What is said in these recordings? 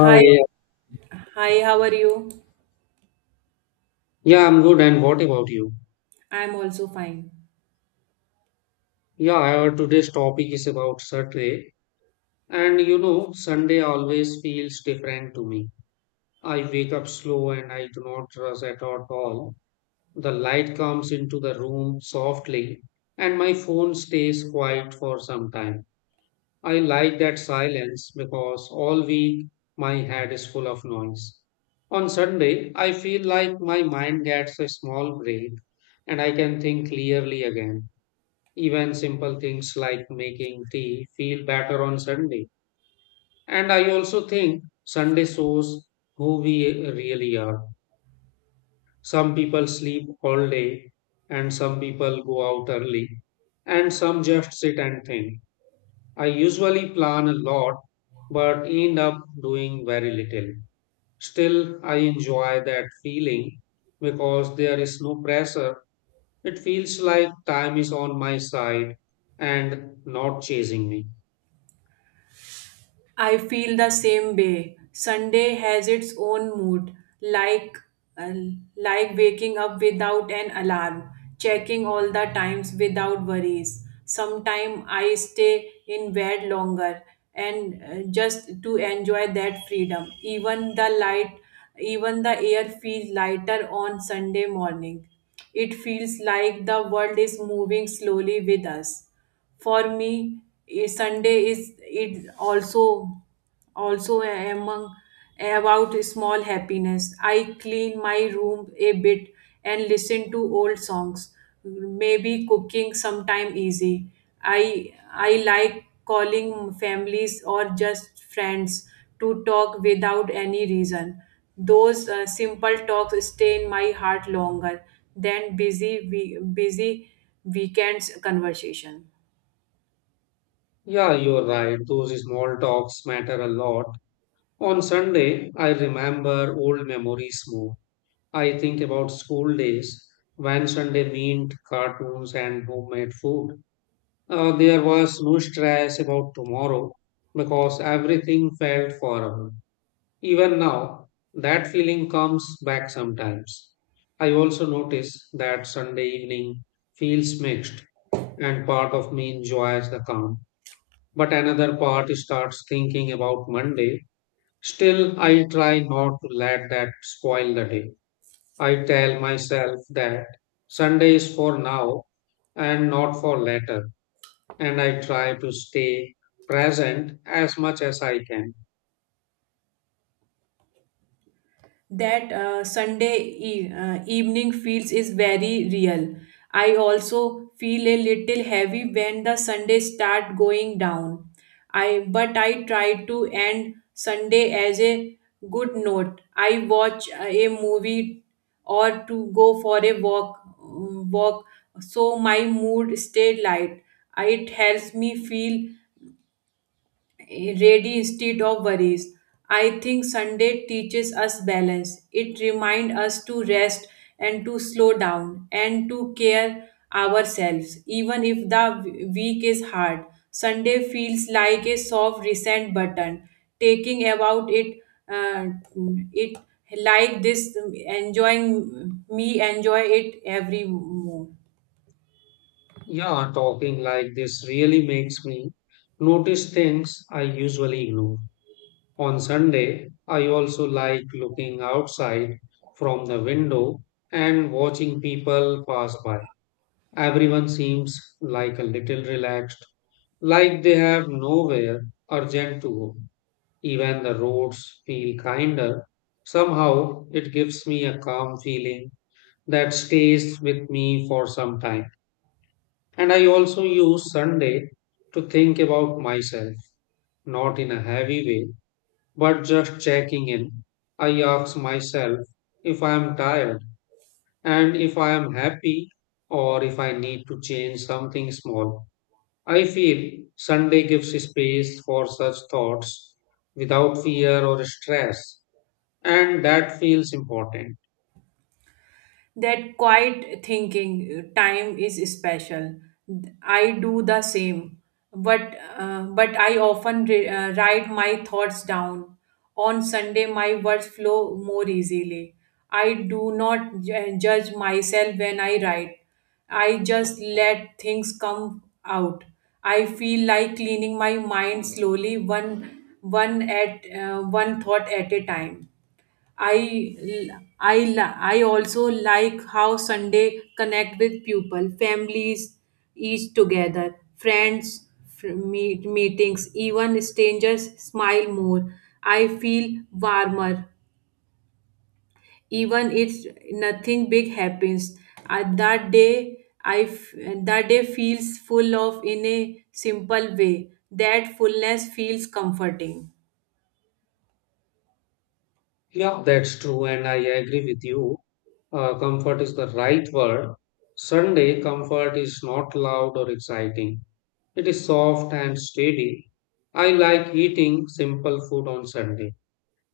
Hi, hi, how are you? yeah, I'm good. And what about you? I'm also fine. Yeah, our today's topic is about Saturday. And you know, Sunday always feels different to me. I wake up slow and I do not rush at all. The light comes into the room softly, and my phone stays quiet for some time. I like that silence because all week my head is full of noise. On Sunday, I feel like my mind gets a small break and I can think clearly again. Even simple things like making tea feel better on Sunday. And I also think Sunday shows who we really are. Some people sleep all day, and some people go out early, and some just sit and think. I usually plan a lot, but end up doing very little. Still, I enjoy that feeling because there is no pressure. It feels like time is on my side and not chasing me. I feel the same way. Sunday has its own mood, like uh, like waking up without an alarm, checking all the times without worries. Sometime I stay in bed longer and just to enjoy that freedom. Even the light, even the air feels lighter on Sunday morning. It feels like the world is moving slowly with us. For me, a Sunday is it also also among about small happiness. I clean my room a bit and listen to old songs. Maybe cooking sometime easy. I like calling families or just friends to talk without any reason. Those simple talks stay in my heart longer than busy weekends conversation. Yeah, you're right. Those small talks matter a lot. On Sunday, I remember old memories more. I think about school days when Sunday meant cartoons and homemade food. There was no stress about tomorrow because everything felt forever. Even now, that feeling comes back sometimes. I also notice that Sunday evening feels mixed, and part of me enjoys the calm but another part starts thinking about Monday. Still, I try not to let that spoil the day. I tell myself that Sunday is for now and not for later, and I try to stay present as much as I can. That Sunday evening feels is very real. I also feel a little heavy when the Sunday start going down. I but I try to end Sunday as a good note. I watch a movie or to go for a walk so my mood stay light. It helps me feel ready instead of worries. I think Sunday teaches us balance. It reminds us to rest and to slow down and to care ourselves. Even if the week is hard, Sunday feels like a soft reset button. Taking about it, uh, it like this, enjoy it every more. Yeah, talking like this really makes me notice things I usually ignore. On Sunday, I also like looking outside from the window and watching people pass by. Everyone seems like a little relaxed, like they have nowhere urgent to go. Even the roads feel kinder. Somehow it gives me a calm feeling that stays with me for some time. And I also use Sunday to think about myself, not in a heavy way, but just checking in. I ask myself if I am tired and if I am happy or if I need to change something small. I feel Sunday gives space for such thoughts without fear or stress, and that feels important. That quiet thinking time is special. I do the same but but I often write my thoughts down. On Sunday my words flow more easily. I do not judge myself when I write. I just let things come out. I feel like cleaning my mind slowly one thought at a time. I I also like how Sunday connect with people, families, each together, friends, meetings, even strangers smile more. I feel warmer, even if nothing big happens. At that day, I f- that day feels full of in a simple way. That fullness feels comforting. Yeah, that's true, and I agree with you. Comfort is the right word. Sunday comfort is not loud or exciting, it is soft and steady. I like eating simple food on Sunday.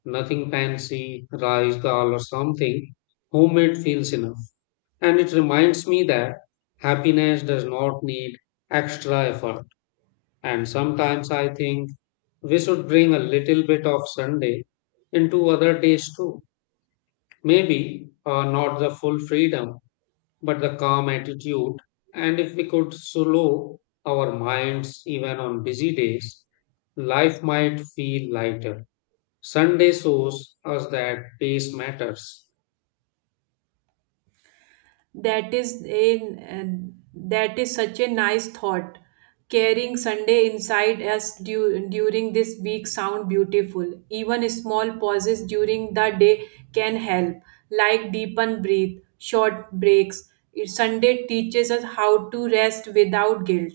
Nothing fancy, rice, dal, or something. Homemade feels enough. And it reminds me that happiness does not need extra effort. And sometimes I think we should bring a little bit of Sunday into other days too. Maybe not the full freedom, but the calm attitude. And if we could slow our minds even on busy days, life might feel lighter. Sunday shows us that pace matters. That is a that is such a nice thought. Carrying Sunday inside us during this week sound beautiful. Even small pauses during the day can help, like deepen breathe, short breaks. Sunday teaches us how to rest without guilt.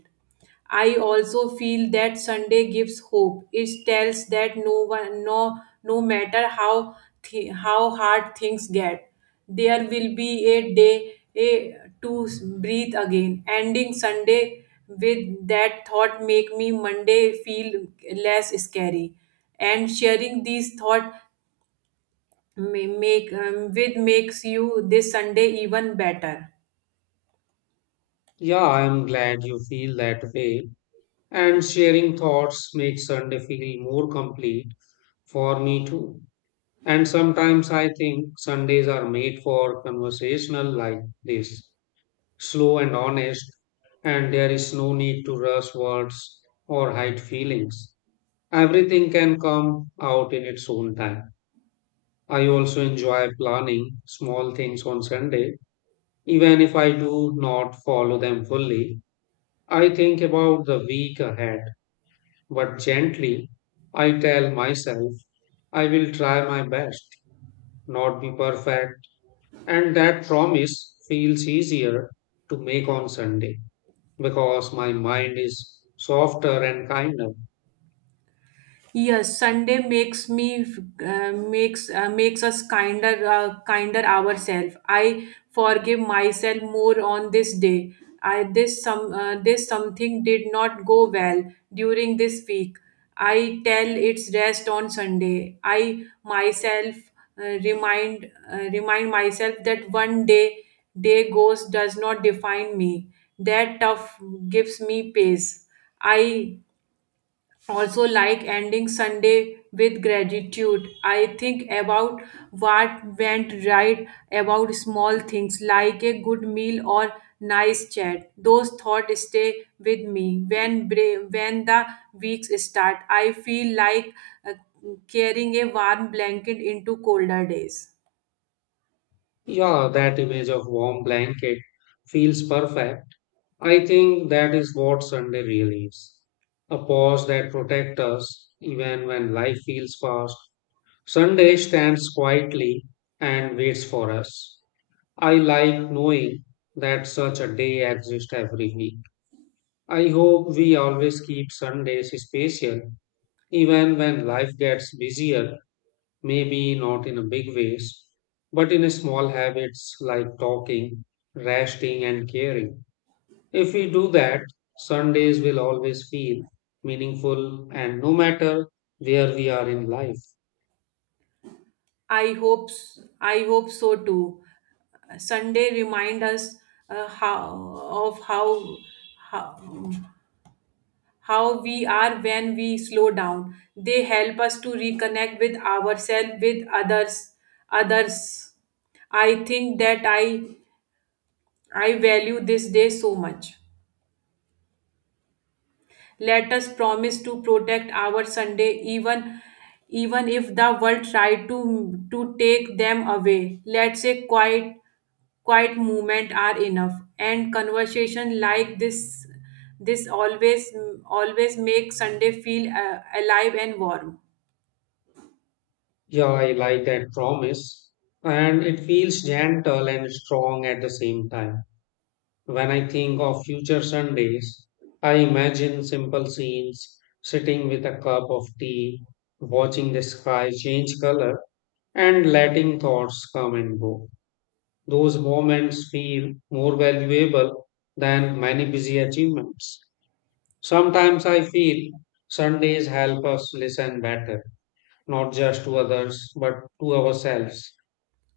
I also feel that Sunday gives hope. It tells that no one, no, no matter how how hard things get, there will be a day to breathe again. Ending Sunday with that thought make me Monday feel less scary, and sharing these thought makes you this Sunday even better. Yeah, I am glad you feel that way. And sharing thoughts makes Sunday feel more complete for me too. And sometimes I think Sundays are made for conversational like this, slow and honest, and there is no need to rush words or hide feelings. Everything can come out in its own time. I also enjoy planning small things on Sunday, even if I do not follow them fully. I think about the week ahead. But gently, I tell myself I will try my best, not be perfect. And that promise feels easier to make on Sunday because my mind is softer and kinder. Yes, Sunday makes me makes makes us kinder ourselves. I forgive myself more on this day. I this some this something did not go well during this week. I tell its rest on Sunday. I myself uh, remind remind myself that one day goes does not define me. That tough gives me pace. I also like ending Sunday with gratitude. I think about what went right, about small things like a good meal or nice chat. Those thoughts stay with me when the weeks start. I feel like uh, carrying a warm blanket into colder days. Yeah, that image of warm blanket feels perfect. I think that is what Sunday really is. A pause that protects us even when life feels fast. Sunday stands quietly and waits for us. I like knowing that such a day exists every week. I hope we always keep Sundays special, even when life gets busier, maybe not in a big ways, but in small habits like talking, resting, and caring. If we do that, Sundays will always feel meaningful and no matter where we are in life. I hope so too. Sunday remind us how of how how we are when we slow down. They help us to reconnect with ourselves, with others. I think that I value this day so much. Let us promise to protect our Sunday even if the world try to take them away. Let's say quiet movement are enough, and conversation like this always make Sunday feel alive and warm. Yeah, I like that promise, and it feels gentle and strong at the same time. When I think of future Sundays, I imagine simple scenes, sitting with a cup of tea, watching the sky change color, and letting thoughts come and go. Those moments feel more valuable than many busy achievements. Sometimes I feel Sundays help us listen better, not just to others, but to ourselves.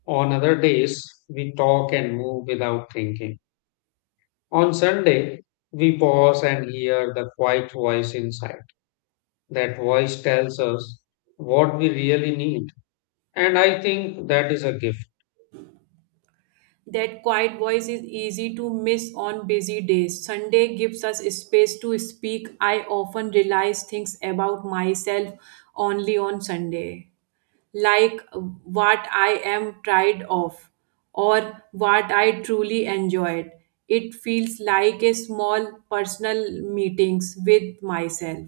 On other days, we talk and move without thinking. On Sunday, we pause and hear the quiet voice inside. That voice tells us what we really need. And I think that is a gift. That quiet voice is easy to miss on busy days. Sunday gives us space to speak. I often realize things about myself only on Sunday, like what I am tired of or what I truly enjoyed. It feels like a small personal meetings with myself.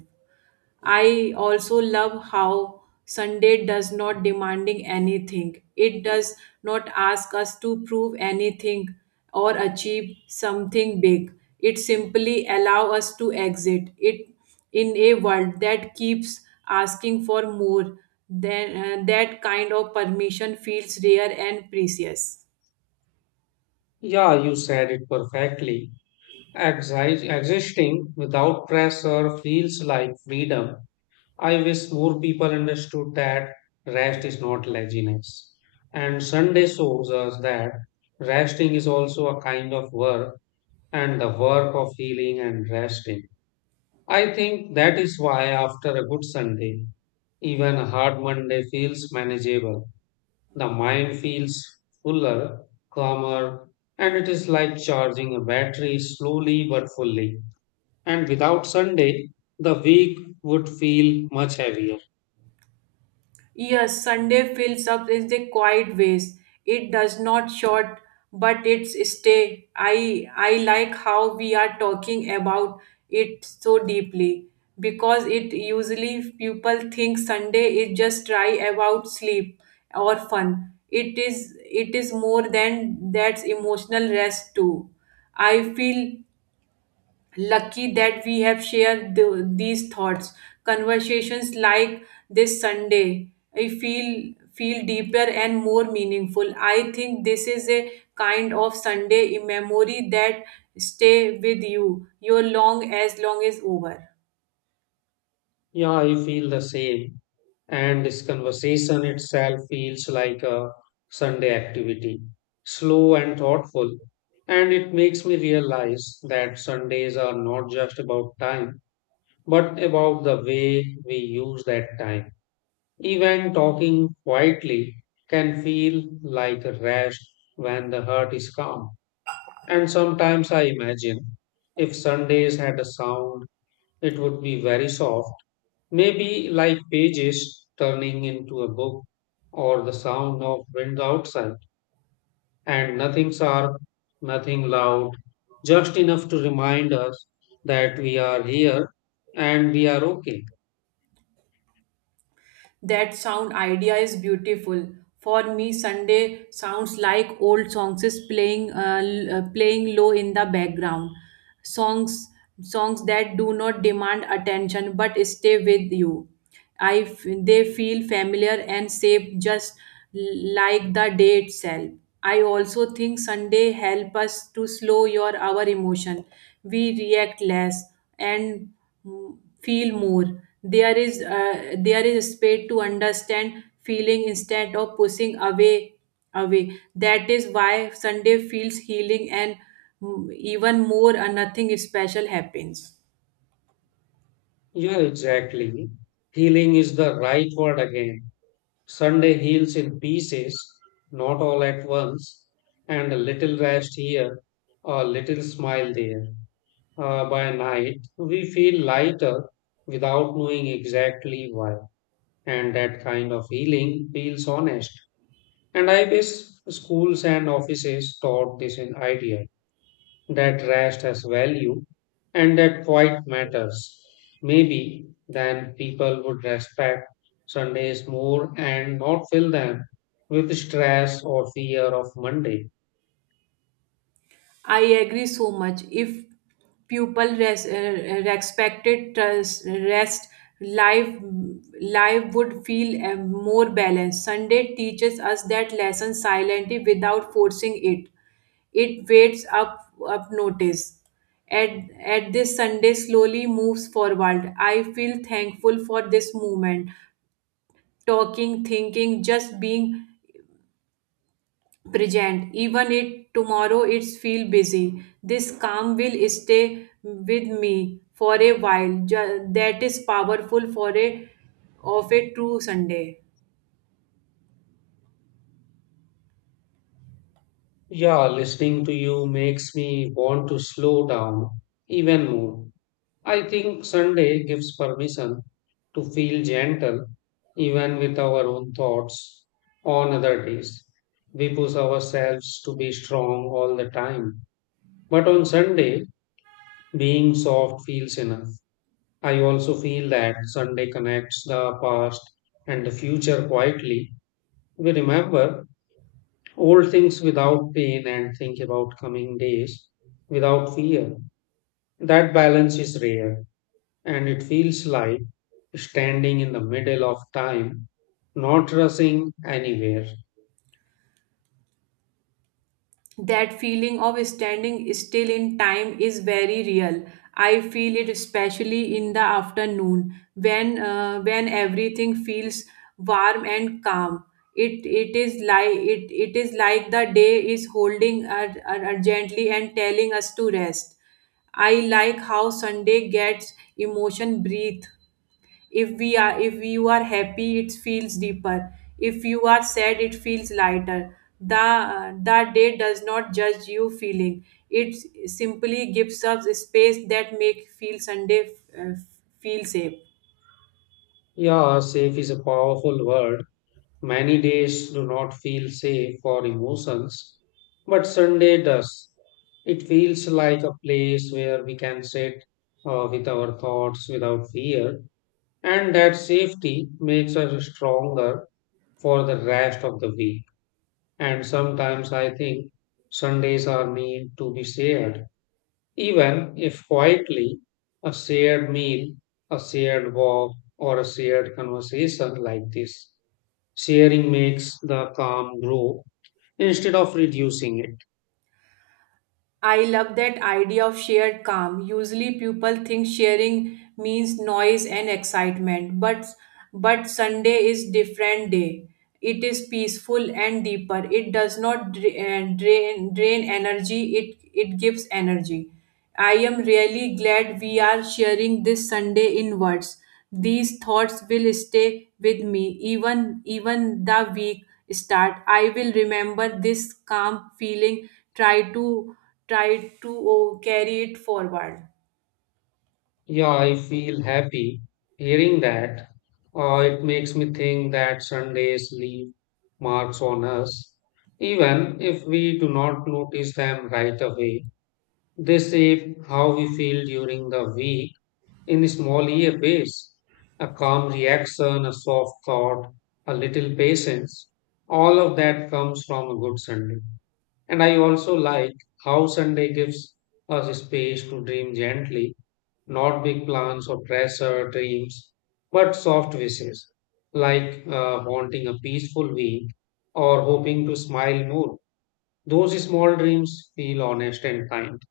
I also love how Sunday does not demanding anything. It does not ask us to prove anything or achieve something big. It simply allow us to exit it in a world that keeps asking for more. Then that kind of permission feels rare and precious. Yeah, you said it perfectly. Existing without pressure feels like freedom. I wish more people understood that rest is not laziness. And Sunday shows us that resting is also a kind of work and the work of healing and resting. I think that is why after a good Sunday, even a hard Monday feels manageable. The mind feels fuller, calmer, and it is like charging a battery slowly but fully. And without Sunday, the week would feel much heavier. Yes, Sunday fills up in the quiet ways. It does not short, but it's stay. I like how we are talking about it so deeply because it usually people think Sunday is just try about sleep or fun. It is more than that's emotional rest too. I feel lucky that we have shared these thoughts. Conversations like this Sunday I feel deeper and more meaningful. I think this is a kind of Sunday memory that stay with you your long as long is over. Yeah, I feel the same. And this conversation itself feels like a Sunday activity, slow and thoughtful. And it makes me realize that Sundays are not just about time, but about the way we use that time. Even talking quietly can feel like a rest when the heart is calm. And sometimes I imagine if Sundays had a sound, it would be very soft. Maybe like pages turning into a book or the sound of wind outside and nothing sharp, nothing loud, just enough to remind us that we are here and we are okay. That sound idea is beautiful. For me, Sunday sounds like old songs is playing playing low in the background. Songs songs that do not demand attention but stay with you. They feel familiar and safe just like the day itself. I also think Sunday help us to slow your our emotion. We react less and feel more. There is a space to understand feeling instead of pushing away. That is why Sunday feels healing, and even more nothing special happens. Yeah, exactly. Healing is the right word again. Sunday heals in pieces, not all at once, and a little rest here, a little smile there. By night, we feel lighter without knowing exactly why. And that kind of healing feels honest. And I wish schools and offices taught this in idea that rest has value and that quiet matters. Maybe then people would respect Sundays more and not fill them with stress or fear of Monday. I agree so much. If people respected rest, life life would feel more balanced. Sunday teaches us that lesson silently without forcing it. It waits up notice. At, at this Sunday slowly moves forward. I feel thankful for this movement. Talking, thinking, just being present. Even it tomorrow it's feel busy. This calm will stay with me for a while. That is powerful for a of a true Sunday. Yeah, listening to you makes me want to slow down even more. I think Sunday gives permission to feel gentle even with our own thoughts. On other days, we push ourselves to be strong all the time. But on Sunday, being soft feels enough. I also feel that Sunday connects the past and the future quietly. We remember old things without pain and think about coming days without fear. That balance is rare, and it feels like standing in the middle of time, not rushing anywhere. That feeling of standing still in time is very real. I feel it especially in the afternoon when everything feels warm and calm. It is like the day is holding us urgently and telling us to rest. I like how Sunday gets emotion breathe. If you are happy it feels deeper. If you are sad it feels lighter. The the day does not judge you feeling. It simply gives us space that make feel Sunday uh, feel safe. Yeah, safe is a powerful word. Many days do not feel safe for emotions, but Sunday does. It feels like a place where we can sit with our thoughts without fear, and that safety makes us stronger for the rest of the week. And sometimes I think Sundays are meant to be shared even if quietly, a shared meal, a shared walk, or a shared conversation like this. Sharing makes the calm grow instead of reducing it. I love that idea of shared calm. Usually people think sharing means noise and excitement, but Sunday is different day. It is peaceful and deeper. It does not drain energy. It gives energy. I am really glad we are sharing this Sunday in words. These thoughts will stay with me even the week start. I will remember this calm feeling. Try to try to carry it forward. Yeah, I feel happy hearing that. It makes me think that Sundays leave marks on us, even if we do not notice them right away. They shape how we feel during the week in small EF ways. A calm reaction, a soft thought, a little patience. All of that comes from a good Sunday. And I also like how Sunday gives us space to dream gently, not big plans or pressure dreams, but soft wishes, like wanting a peaceful week or hoping to smile more. Those small dreams feel honest and kind.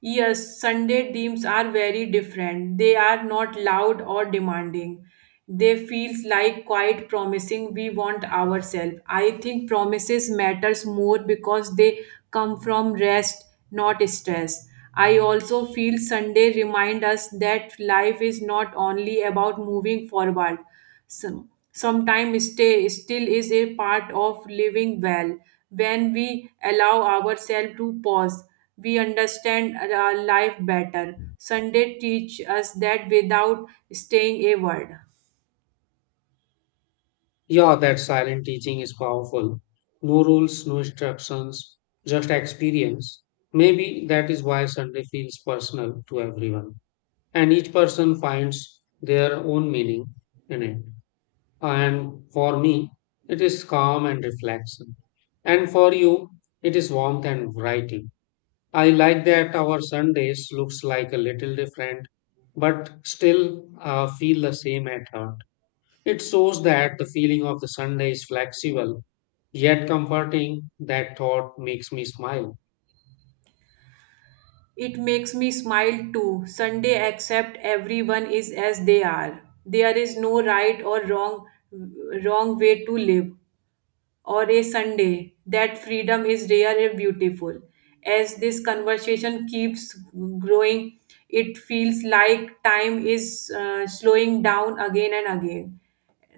Yes, Sunday themes are very different. They are not loud or demanding. They feels like quite promising we want ourselves. I think promises matters more because they come from rest, not stress. I also feel Sunday remind us that life is not only about moving forward. Sometime stay still is a part of living well. When we allow ourselves to pause we understand our life better. Sunday teach us that without staying a word. Yeah, that silent teaching is powerful. No rules, no instructions, just experience. Maybe that is why Sunday feels personal to everyone. And each person finds their own meaning in it. And for me, it is calm and reflection. And for you, it is warmth and variety. I like that our Sundays looks like a little different, but still feel the same at heart. It shows that the feeling of the Sunday is flexible, yet comforting. That thought makes me smile. It makes me smile too. Sunday accept everyone is as they are. There is no right or wrong way to live or a Sunday. That freedom is rare and beautiful. As this conversation keeps growing, it feels like time is slowing down again and again.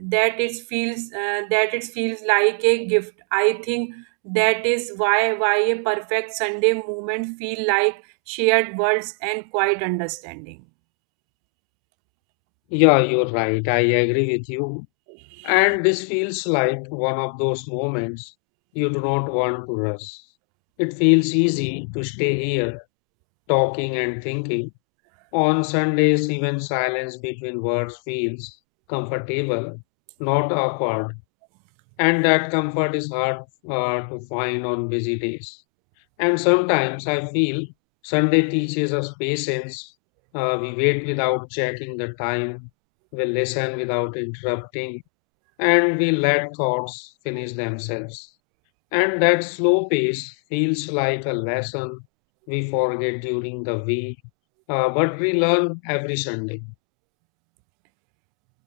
That it feels like a gift. I think that is why a perfect Sunday moment feel like shared words and quiet understanding. Yeah, you're right. I agree with you. And this feels like one of those moments you do not want to rush. It feels easy to stay here, talking and thinking. On Sundays, even silence between words feels comfortable, not awkward. And that comfort is hard to find on busy days. And sometimes I feel Sunday teaches us patience. We wait without checking the time, we listen without interrupting, and we let thoughts finish themselves. And that slow pace feels like a lesson we forget during the week, but we learn every Sunday.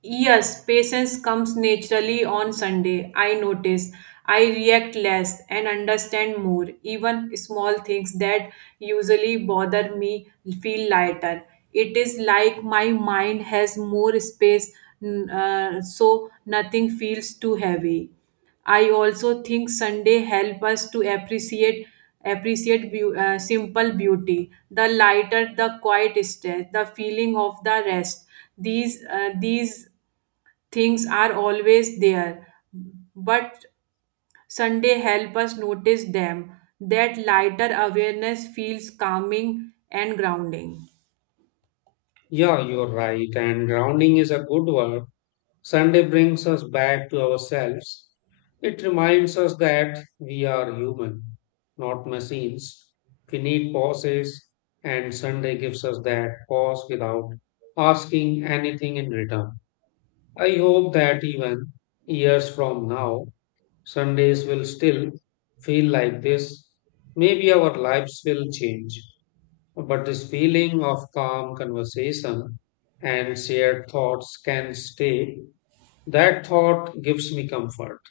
Yes, patience comes naturally on Sunday. I notice. I react less and understand more. Even small things that usually bother me feel lighter. It is like my mind has more space, so nothing feels too heavy. I also think Sunday help us to appreciate simple beauty. The lighter, the quiet stretch, the feeling of the rest. These things are always there, but Sunday help us notice them. That lighter awareness feels calming and grounding. Yeah, you're right. And grounding is a good word. Sunday brings us back to ourselves. It reminds us that we are human, not machines. We need pauses, and Sunday gives us that pause without asking anything in return. I hope that even years from now, Sundays will still feel like this. Maybe our lives will change, but this feeling of calm conversation and shared thoughts can stay. That thought gives me comfort.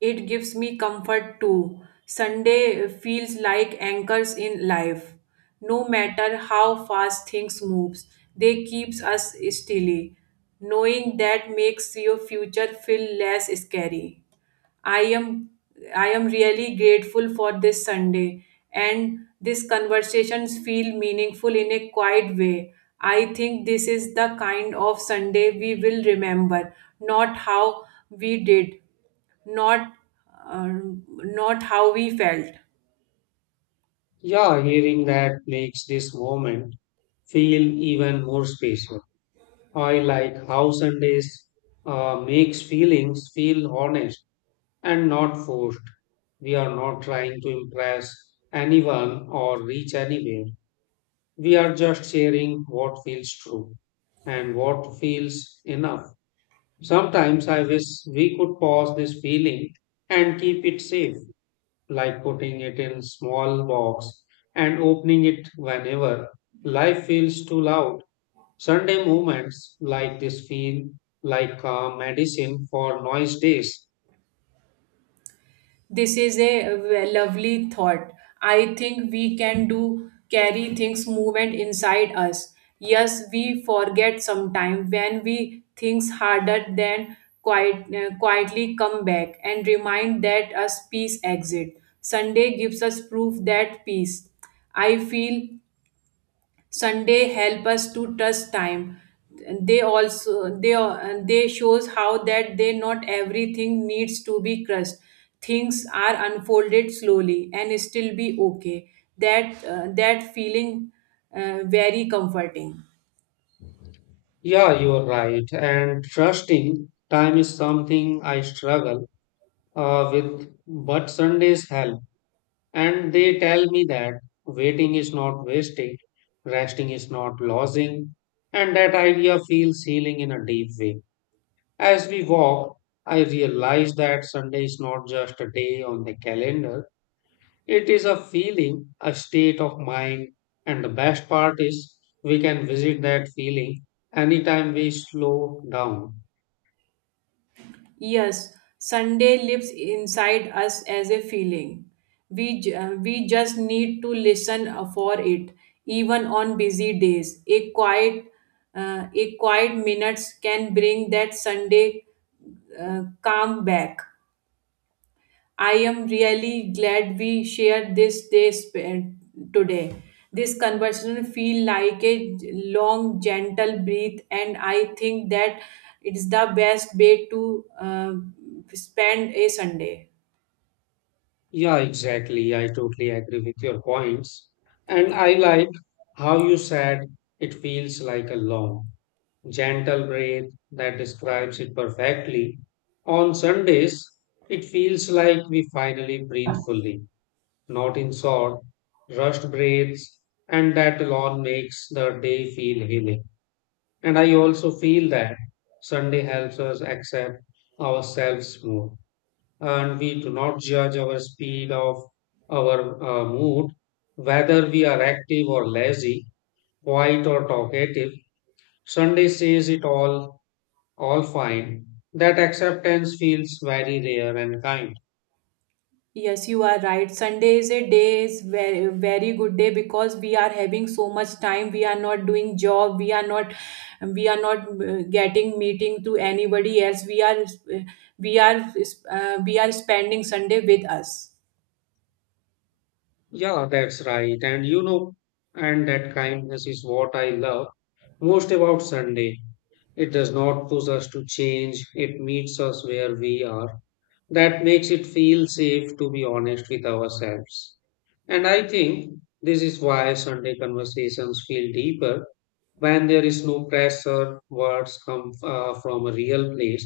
It gives me comfort too. Sunday feels like anchors in life. No matter how fast things moves, they keeps us steady. Knowing that makes your future feel less scary. I am I am really grateful for this Sunday, and these conversations feel meaningful in a quiet way. I think this is the kind of Sunday we will remember, not how we did not uh, not how we felt. Yeah, hearing that makes this moment feel even more special. I like how Sundays makes feelings feel honest and not forced. We are not trying to impress anyone or reach anywhere. We are just sharing what feels true and what feels enough. Sometimes I wish we could pause this feeling and keep it safe. Like putting it in small box and opening it whenever life feels too loud. Sunday moments like this feel like a medicine for noise days. This is a lovely thought. I think we can do carry things movement inside us. Yes, we forget sometime when we things harder than quietly come back and remind that us peace exit. Sunday gives us proof that peace. I feel Sunday help us to trust time. They also they they shows how that they not everything needs to be crushed. Things are unfolded slowly and still be okay. That feeling very comforting. Yeah, you're right. And trusting time is something I struggle with, but Sundays help. And they tell me that waiting is not wasting, resting is not losing, and that idea feels healing in a deep way. As we walked, I realized that Sunday is not just a day on the calendar, it is a feeling, a state of mind, and the best part is we can visit that feeling anytime we slow down. Yes, Sunday lives inside us as a feeling. We just need to listen for it, even on busy days. A quiet minutes can bring that Sunday calm back. I am really glad we shared this day today. This conversation feel like a long, gentle breath, and I think that it's the best way to spend a Sunday. Yeah, exactly. I totally agree with your points. And I like how you said it feels like a long, gentle breath that describes it perfectly. On Sundays, it feels like we finally breathe fully not in short, rushed breaks, and that alone makes the day feel healing. And I also feel that Sunday helps us accept ourselves more, and we do not judge our speed of our mood, whether we are active or lazy, quiet or talkative. Sunday says it all fine. That acceptance feels very rare and kind. Yes, you are right. Sunday is a day is very good day because we are having so much time. We are not doing job. We are not getting meeting to anybody else. We are we are spending Sunday with us. Yeah, that's right. And you know, and that kindness is what I love most about Sunday. It does not push us to change, it meets us where we are. That makes it feel safe to be honest with ourselves. And I think this is why Sunday conversations feel deeper when there is no pressure, words come from a real place.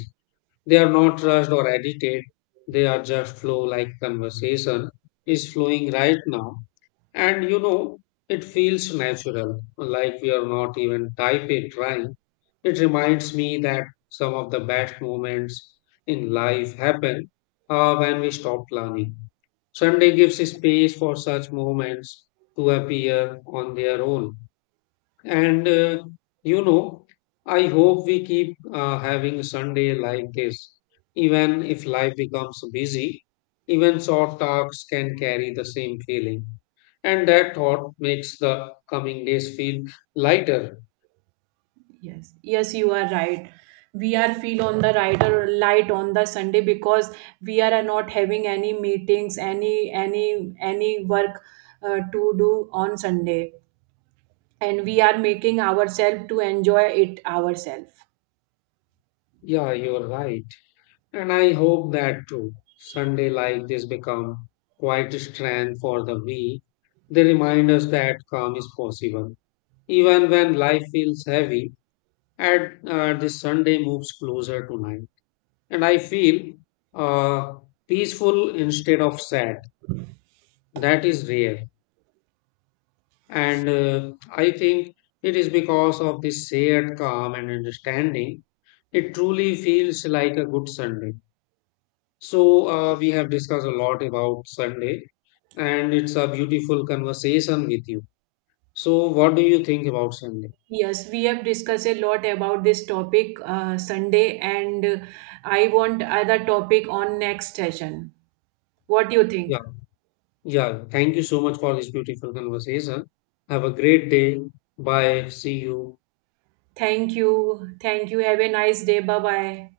They are not rushed or edited, they are just flow like conversation is flowing right now and you know, it feels natural, like we are not even type A trying. It reminds me that some of the best moments in life happen when we stop planning. Sunday gives space for such moments to appear on their own. And uh, you know, I hope we keep having Sunday like this. Even if life becomes busy, even short talks can carry the same feeling. And that thought makes the coming days feel lighter. Yes, yes, you are right. We are feel on the right or light on the Sunday because we are not having any meetings, any work to do on Sunday, and we are making ourselves to enjoy it ourselves. Yeah, you're right. And I hope that too. Sunday like this become quite a strength for the week. They remind us that calm is possible. Even when life feels heavy, and the Sunday moves closer to night. And I feel uh, peaceful instead of sad. That is rare, and I think it is because of this shared calm and understanding. It truly feels like a good Sunday. So, we have discussed a lot about Sunday, and it's a beautiful conversation with you. So, what do you think about Sunday? Yes, we have discussed a lot about this topic Sunday, and I want other topic on next session. What do you think? Yeah. Yeah, thank you so much for this beautiful conversation. Have a great day. Bye. See you. Thank you. Thank you. Have a nice day. Bye bye.